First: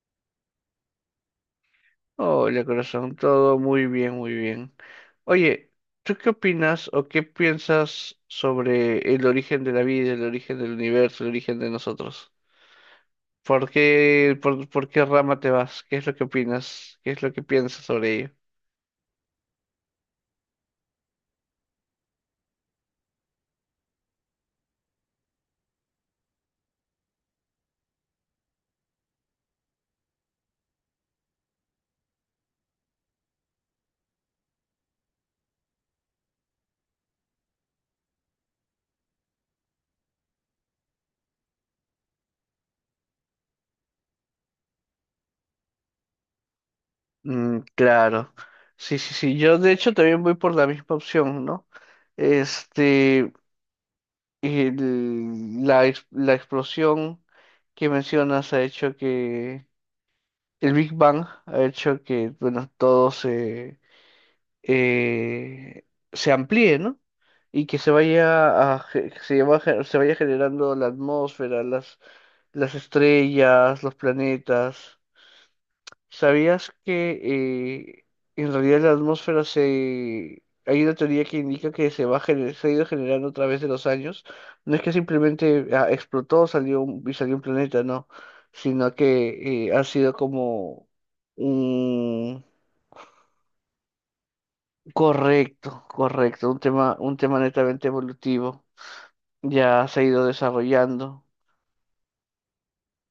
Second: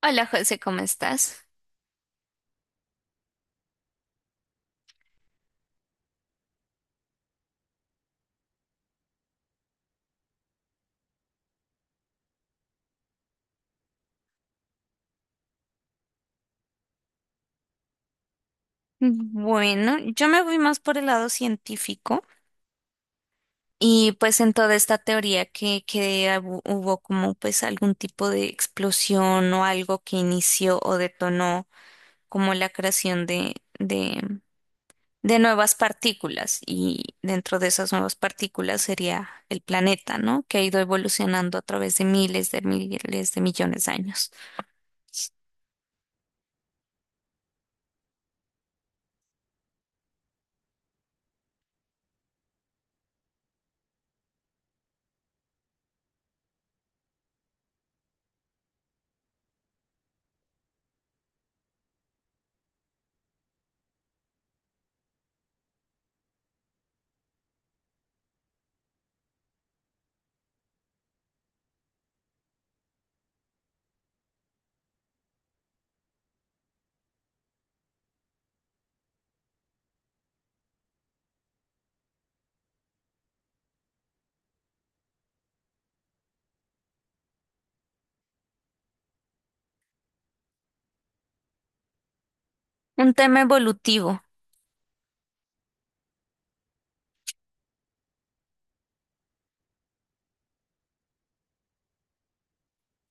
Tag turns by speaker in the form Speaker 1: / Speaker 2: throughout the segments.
Speaker 1: Hola José, ¿cómo estás?
Speaker 2: Hola, corazón, todo muy bien, muy bien. Oye, ¿tú qué opinas o qué piensas sobre el origen de la vida, el origen del universo, el origen de nosotros? ¿Por qué, por qué rama te vas? ¿Qué es lo que opinas? ¿Qué es lo que piensas sobre ello?
Speaker 1: Bueno, yo me voy más por el lado científico y pues en toda esta teoría que hubo como pues algún tipo de explosión o algo que inició o detonó como la creación de nuevas partículas, y dentro de esas nuevas partículas sería el planeta, ¿no? Que ha ido evolucionando a través de miles de miles de millones de años.
Speaker 2: Mm, claro. Sí, sí, sí, yo de hecho también voy por la misma opción, ¿no? Este, la explosión que mencionas ha hecho que. El Big Bang ha hecho que, bueno, eh, se amplíe, ¿no? Y que se vaya a, ge- se va a ge- se vaya generando la atmósfera, las estrellas, los planetas. ¿Sabías que en realidad la atmósfera se... Hay una teoría que indica que se ha ido generando a través de los años? No es que simplemente explotó, salió un planeta, no, sino que ha sido como un...
Speaker 1: Un tema evolutivo.
Speaker 2: Correcto, correcto, un tema netamente evolutivo. Ya se ha ido desarrollando.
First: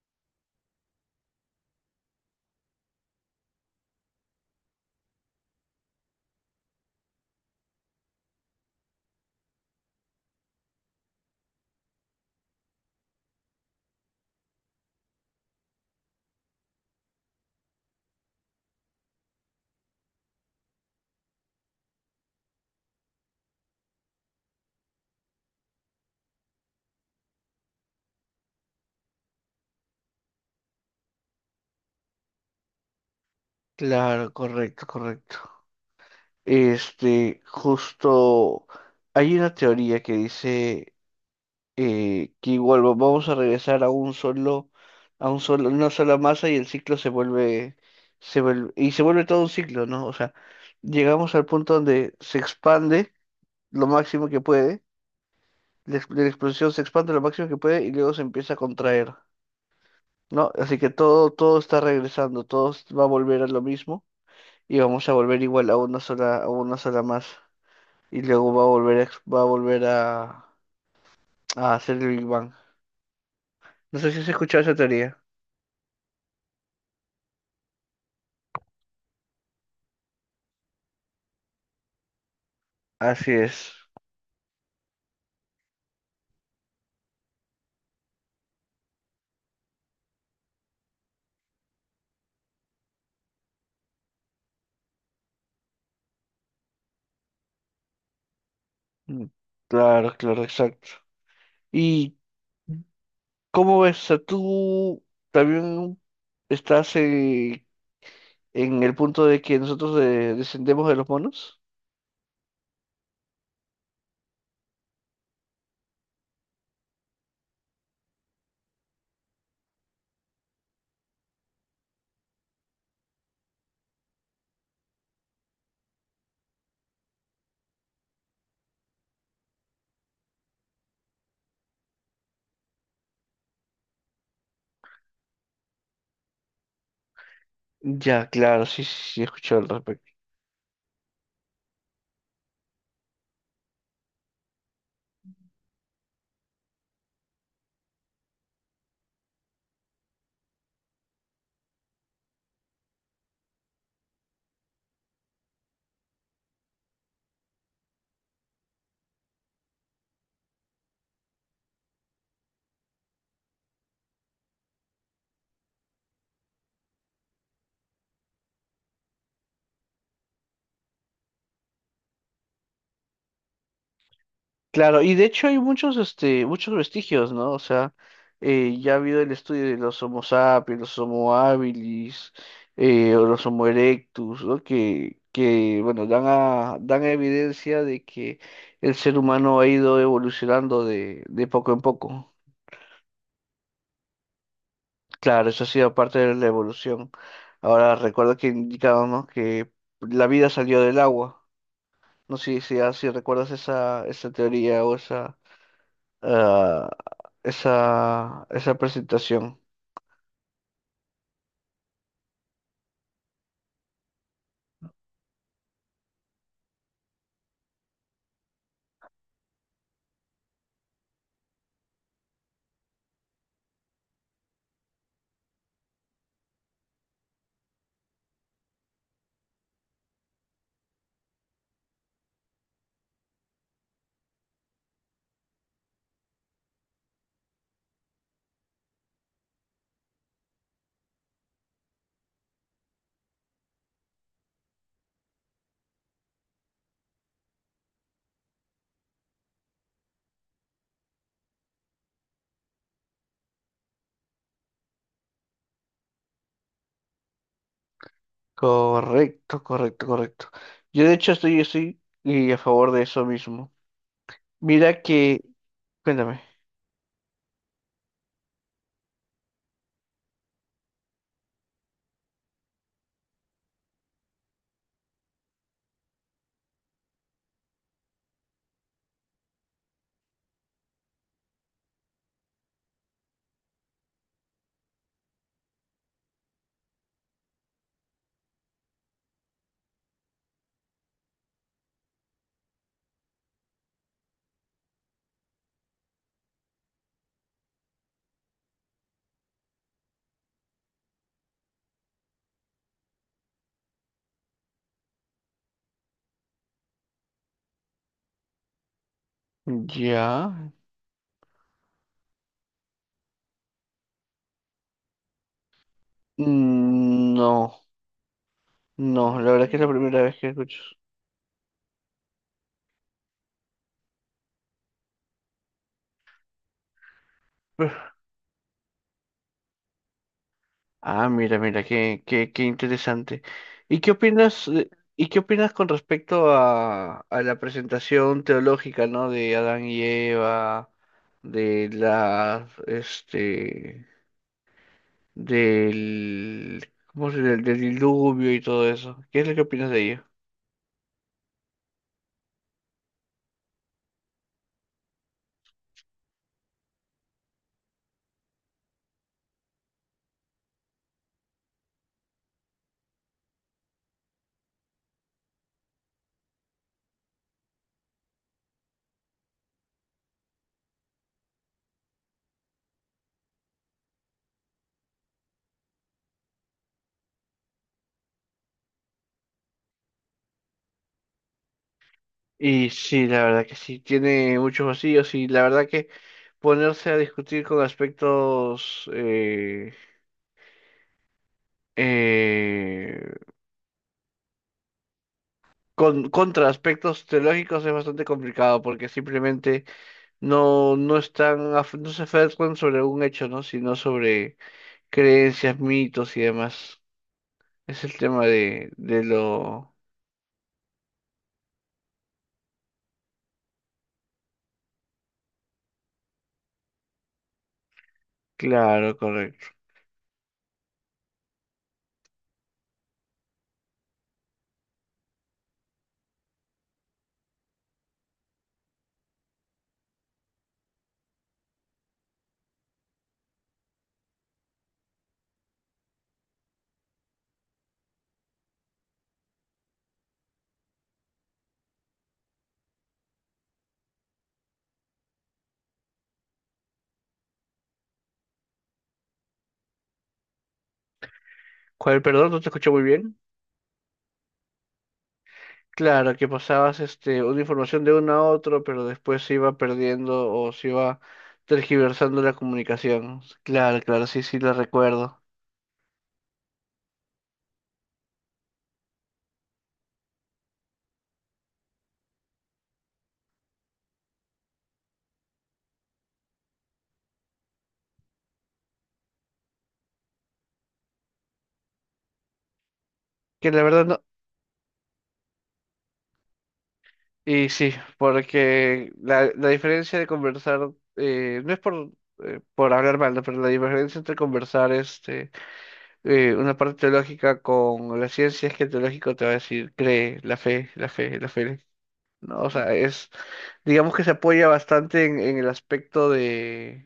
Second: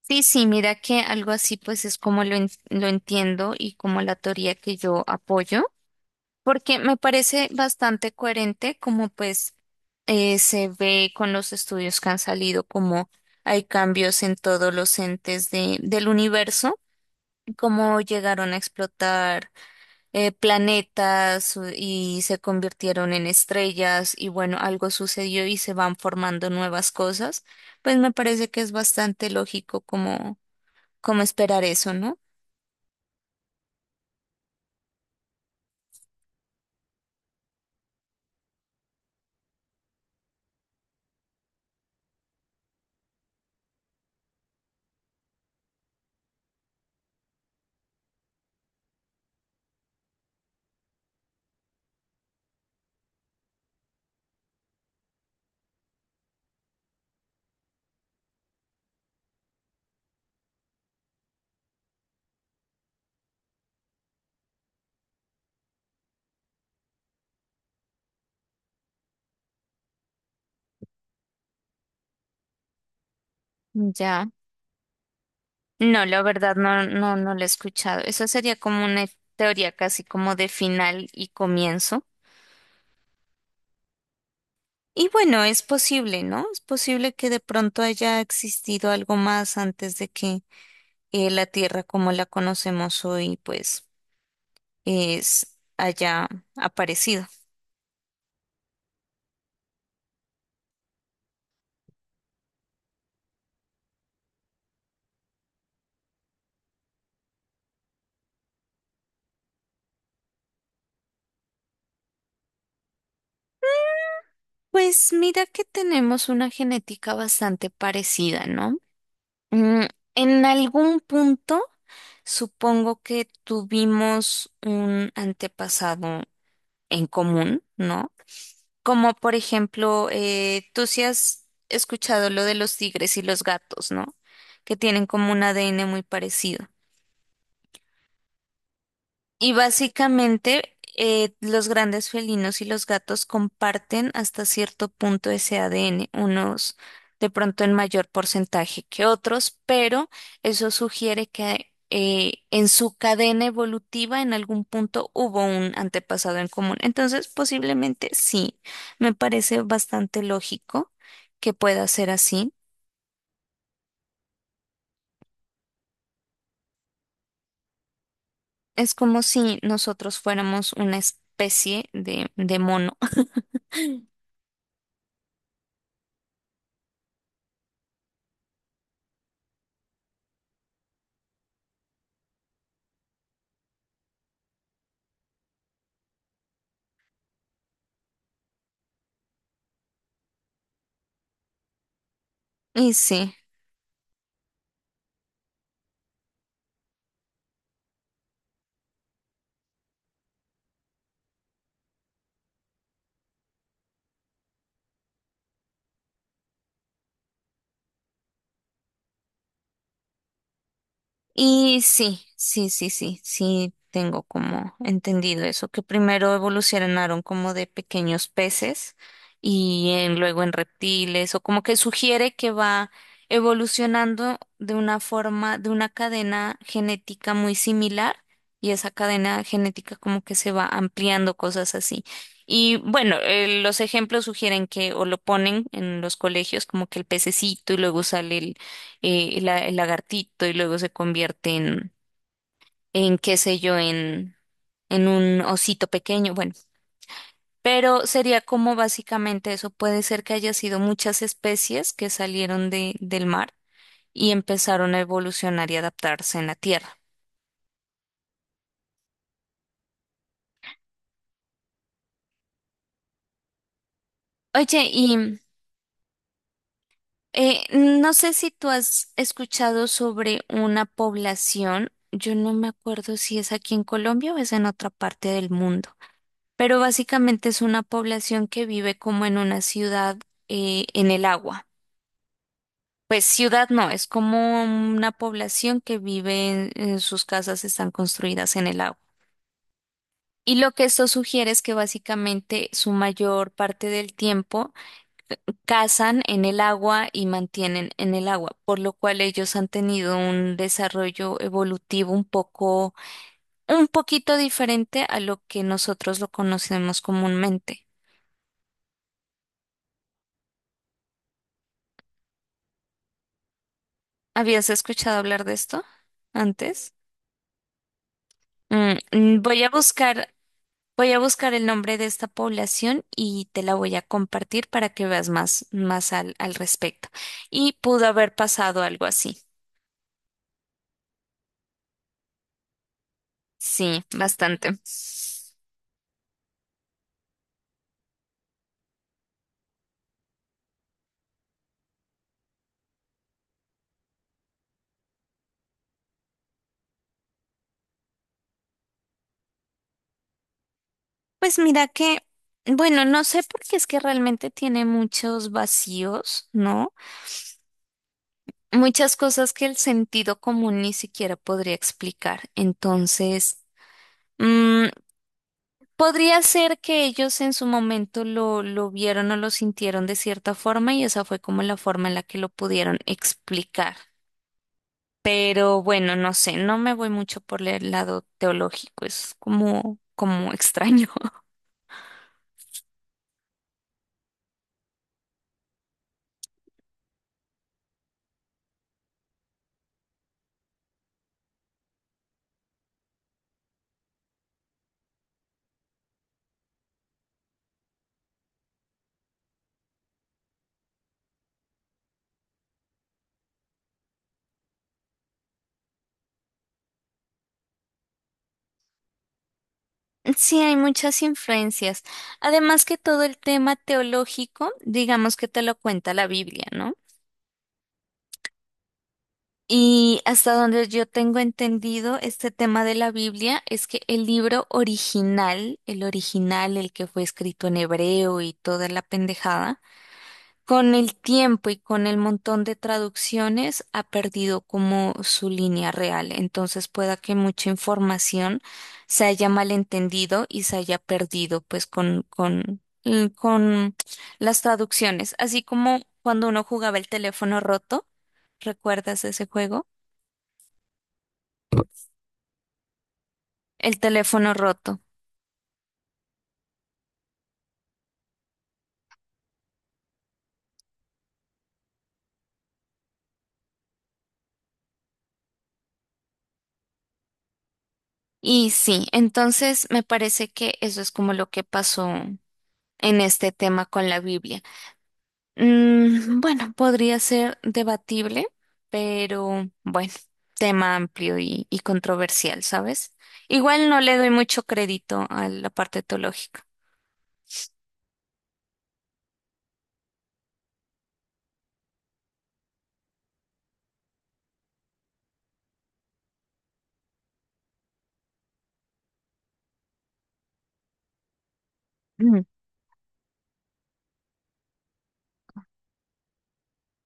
Speaker 1: Sí, sí, mira que algo así pues es como lo entiendo y como la teoría que yo apoyo, porque me parece bastante coherente como pues se ve con los estudios que han salido, como hay cambios en todos los entes del universo, cómo llegaron a explotar planetas y se convirtieron en estrellas, y bueno, algo sucedió y se van formando nuevas cosas. Pues me parece que es bastante lógico como, como esperar eso, ¿no?
Speaker 2: Claro, correcto, correcto. Este, justo hay una teoría que dice que igual vamos a regresar a un solo, una sola masa, y el ciclo se vuelve todo un ciclo, ¿no? O sea, llegamos al punto donde se expande lo máximo que puede, la explosión se expande lo máximo que puede y luego se empieza a contraer, ¿no? Así que todo, todo está regresando, va a volver a lo mismo y vamos a volver igual a una sola masa. Y luego va a volver a hacer el Big Bang. No sé si has
Speaker 1: Ya.
Speaker 2: escuchado esa teoría.
Speaker 1: No, la verdad no, no, no lo he escuchado. Eso sería como una teoría casi como de final y comienzo.
Speaker 2: Así es.
Speaker 1: Y bueno, es posible, ¿no? Es posible que de pronto haya existido algo más antes de que la Tierra como la conocemos hoy, pues es haya aparecido.
Speaker 2: Mm, claro, claro, exacto. ¿Y cómo ves? O sea, tú también estás en el punto de que nosotros descendemos de los monos.
Speaker 1: Pues mira que tenemos una genética bastante parecida, ¿no? Mm, en algún punto supongo que tuvimos un antepasado en común, ¿no? Como por ejemplo, tú sí has escuchado lo de los tigres y los gatos, ¿no? Que tienen como un ADN muy parecido.
Speaker 2: Ya, claro, sí, sí, sí, he
Speaker 1: Y
Speaker 2: escuchado al respecto.
Speaker 1: básicamente los grandes felinos y los gatos comparten hasta cierto punto ese ADN, unos de pronto en mayor porcentaje que otros, pero eso sugiere que en su cadena evolutiva en algún punto hubo un antepasado en común. Entonces, posiblemente sí, me parece bastante lógico que pueda ser así. Es como si nosotros fuéramos una especie de mono.
Speaker 2: Claro, y de hecho hay muchos, este, muchos vestigios, ¿no? O sea, ya ha habido el estudio de los Homo sapiens, los Homo habilis, o los Homo erectus, ¿no? Que bueno, dan evidencia de que el ser humano ha ido evolucionando de poco en poco.
Speaker 1: Y sí.
Speaker 2: Claro, eso ha sido parte de la evolución. Ahora recuerdo que indicábamos que la vida salió del agua. No sé si, si, si recuerdas esa, esa teoría o esa, ah, esa, esa presentación.
Speaker 1: Y sí, sí, sí, sí, sí, tengo como entendido eso, que primero evolucionaron como de pequeños peces y luego en reptiles, o como que sugiere que va evolucionando de una forma, de una cadena genética muy similar, y esa cadena genética como que se va ampliando, cosas así. Y bueno, los ejemplos sugieren que o lo ponen en los colegios como que el pececito y luego sale el lagartito y luego se convierte en qué sé yo, en un osito pequeño, bueno, pero sería como básicamente eso, puede ser que haya sido muchas especies que salieron del mar y empezaron a evolucionar y adaptarse en la Tierra.
Speaker 2: Correcto, correcto, correcto. Yo de hecho estoy, estoy y a favor de eso mismo.
Speaker 1: Oye,
Speaker 2: Mira
Speaker 1: y
Speaker 2: que, cuéntame.
Speaker 1: no sé si tú has escuchado sobre una población, yo no me acuerdo si es aquí en Colombia o es en otra parte del mundo, pero básicamente es una población que vive como en una ciudad en el agua. Pues ciudad no, es como una población que vive en sus casas están construidas en el agua. Y lo que esto sugiere es que básicamente su mayor parte del tiempo cazan en el agua y mantienen en el agua, por lo cual ellos han tenido un desarrollo evolutivo un poco, un poquito diferente a lo que nosotros lo conocemos comúnmente.
Speaker 2: ¿Ya?
Speaker 1: ¿Habías escuchado hablar de esto antes?
Speaker 2: Mm, no,
Speaker 1: Mm,
Speaker 2: no,
Speaker 1: mm,
Speaker 2: la
Speaker 1: voy a
Speaker 2: verdad que es la primera
Speaker 1: buscar,
Speaker 2: vez que escucho.
Speaker 1: voy a buscar el nombre de esta población y te la voy a compartir para que veas más, más al, al respecto. Y pudo
Speaker 2: Uf.
Speaker 1: haber pasado algo así.
Speaker 2: Ah, mira, mira, qué, qué, qué interesante. ¿Y
Speaker 1: Sí,
Speaker 2: qué opinas,
Speaker 1: bastante.
Speaker 2: eh, y qué opinas con respecto a la presentación teológica, ¿no? De Adán y Eva, de las, este, del, cómo se del diluvio y todo eso? ¿Qué es lo que opinas de ello?
Speaker 1: Pues mira que, bueno, no sé, porque es que realmente tiene muchos vacíos, ¿no? Muchas cosas que el sentido común ni siquiera podría explicar. Entonces, mm, podría ser que ellos en su momento lo vieron o lo sintieron de cierta forma, y esa fue como la forma en la que lo pudieron explicar. Pero bueno, no sé, no me voy mucho por el lado teológico, es como, como extraño.
Speaker 2: Y sí, la verdad que sí, tiene muchos vacíos, y la verdad que ponerse a discutir con aspectos, eh, con, contra aspectos teológicos es bastante complicado porque simplemente no, no están, no se aferran sobre un hecho, ¿no? Sino sobre creencias, mitos y demás. Es el tema de lo...
Speaker 1: Sí, hay muchas influencias. Además que todo el tema teológico, digamos que te lo cuenta la Biblia, ¿no?
Speaker 2: Claro, correcto.
Speaker 1: Y hasta donde yo tengo entendido, este tema de la Biblia es que el libro original, el que fue escrito en hebreo y toda la pendejada, con el tiempo y con el montón de traducciones ha perdido como su línea real. Entonces pueda que mucha información se haya malentendido y se haya perdido pues con, con las traducciones. Así como cuando uno jugaba el teléfono roto, ¿recuerdas ese juego?
Speaker 2: ¿Cuál, perdón? No te escuché muy bien.
Speaker 1: El teléfono roto.
Speaker 2: Claro, que pasabas este, una información de uno a otro, pero después se iba perdiendo o se iba tergiversando la comunicación. Claro, claro, sí, sí, lo recuerdo.
Speaker 1: Y sí, entonces me parece que eso es como lo que pasó en este tema con la Biblia. Mm, bueno, podría ser debatible, pero bueno, tema amplio y controversial, ¿sabes?
Speaker 2: Que la
Speaker 1: Igual no
Speaker 2: verdad
Speaker 1: le
Speaker 2: no,
Speaker 1: doy mucho crédito a la parte teológica.
Speaker 2: y sí, porque la diferencia de conversar, no es por hablar mal, ¿no? Pero la diferencia entre conversar este, una parte teológica con la ciencia es que el teológico te va a decir, cree, la fe, la fe, la fe.
Speaker 1: Mm.
Speaker 2: No, o sea, es, digamos que se apoya bastante en el aspecto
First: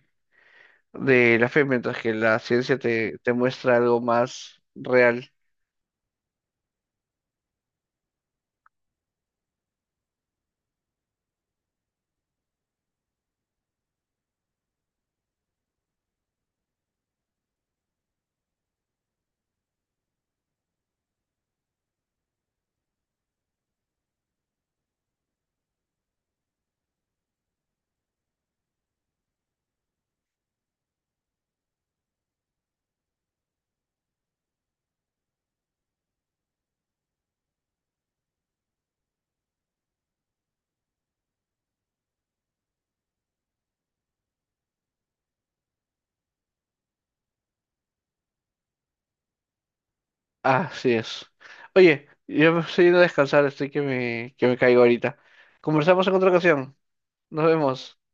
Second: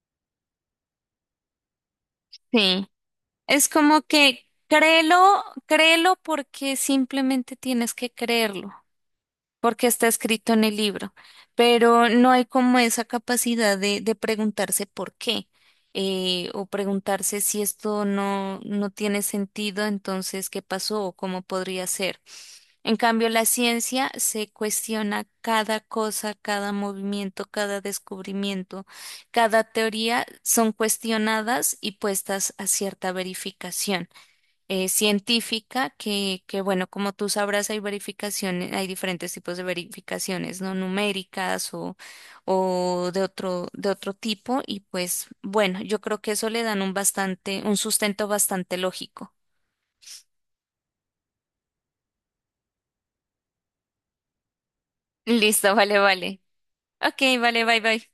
Speaker 2: de la fe, mientras que la ciencia
Speaker 1: Sí,
Speaker 2: te, te
Speaker 1: es
Speaker 2: muestra algo
Speaker 1: como que
Speaker 2: más real.
Speaker 1: créelo, créelo porque simplemente tienes que creerlo, porque está escrito en el libro, pero no hay como esa capacidad de preguntarse por qué o preguntarse si esto no, no tiene sentido, entonces qué pasó o cómo podría ser. En cambio, la ciencia se cuestiona cada cosa, cada movimiento, cada descubrimiento, cada teoría son cuestionadas y puestas a cierta verificación científica que, bueno, como tú sabrás, hay verificaciones, hay diferentes tipos de verificaciones, no numéricas o de otro tipo, y pues, bueno, yo creo que eso le dan un bastante, un sustento bastante lógico.
Speaker 2: Así es. Oye, yo me estoy yendo a descansar, estoy que me caigo ahorita.
Speaker 1: Listo, vale,
Speaker 2: Conversamos en otra
Speaker 1: vale.
Speaker 2: ocasión.
Speaker 1: Ok,
Speaker 2: Nos
Speaker 1: vale, bye,
Speaker 2: vemos.
Speaker 1: bye.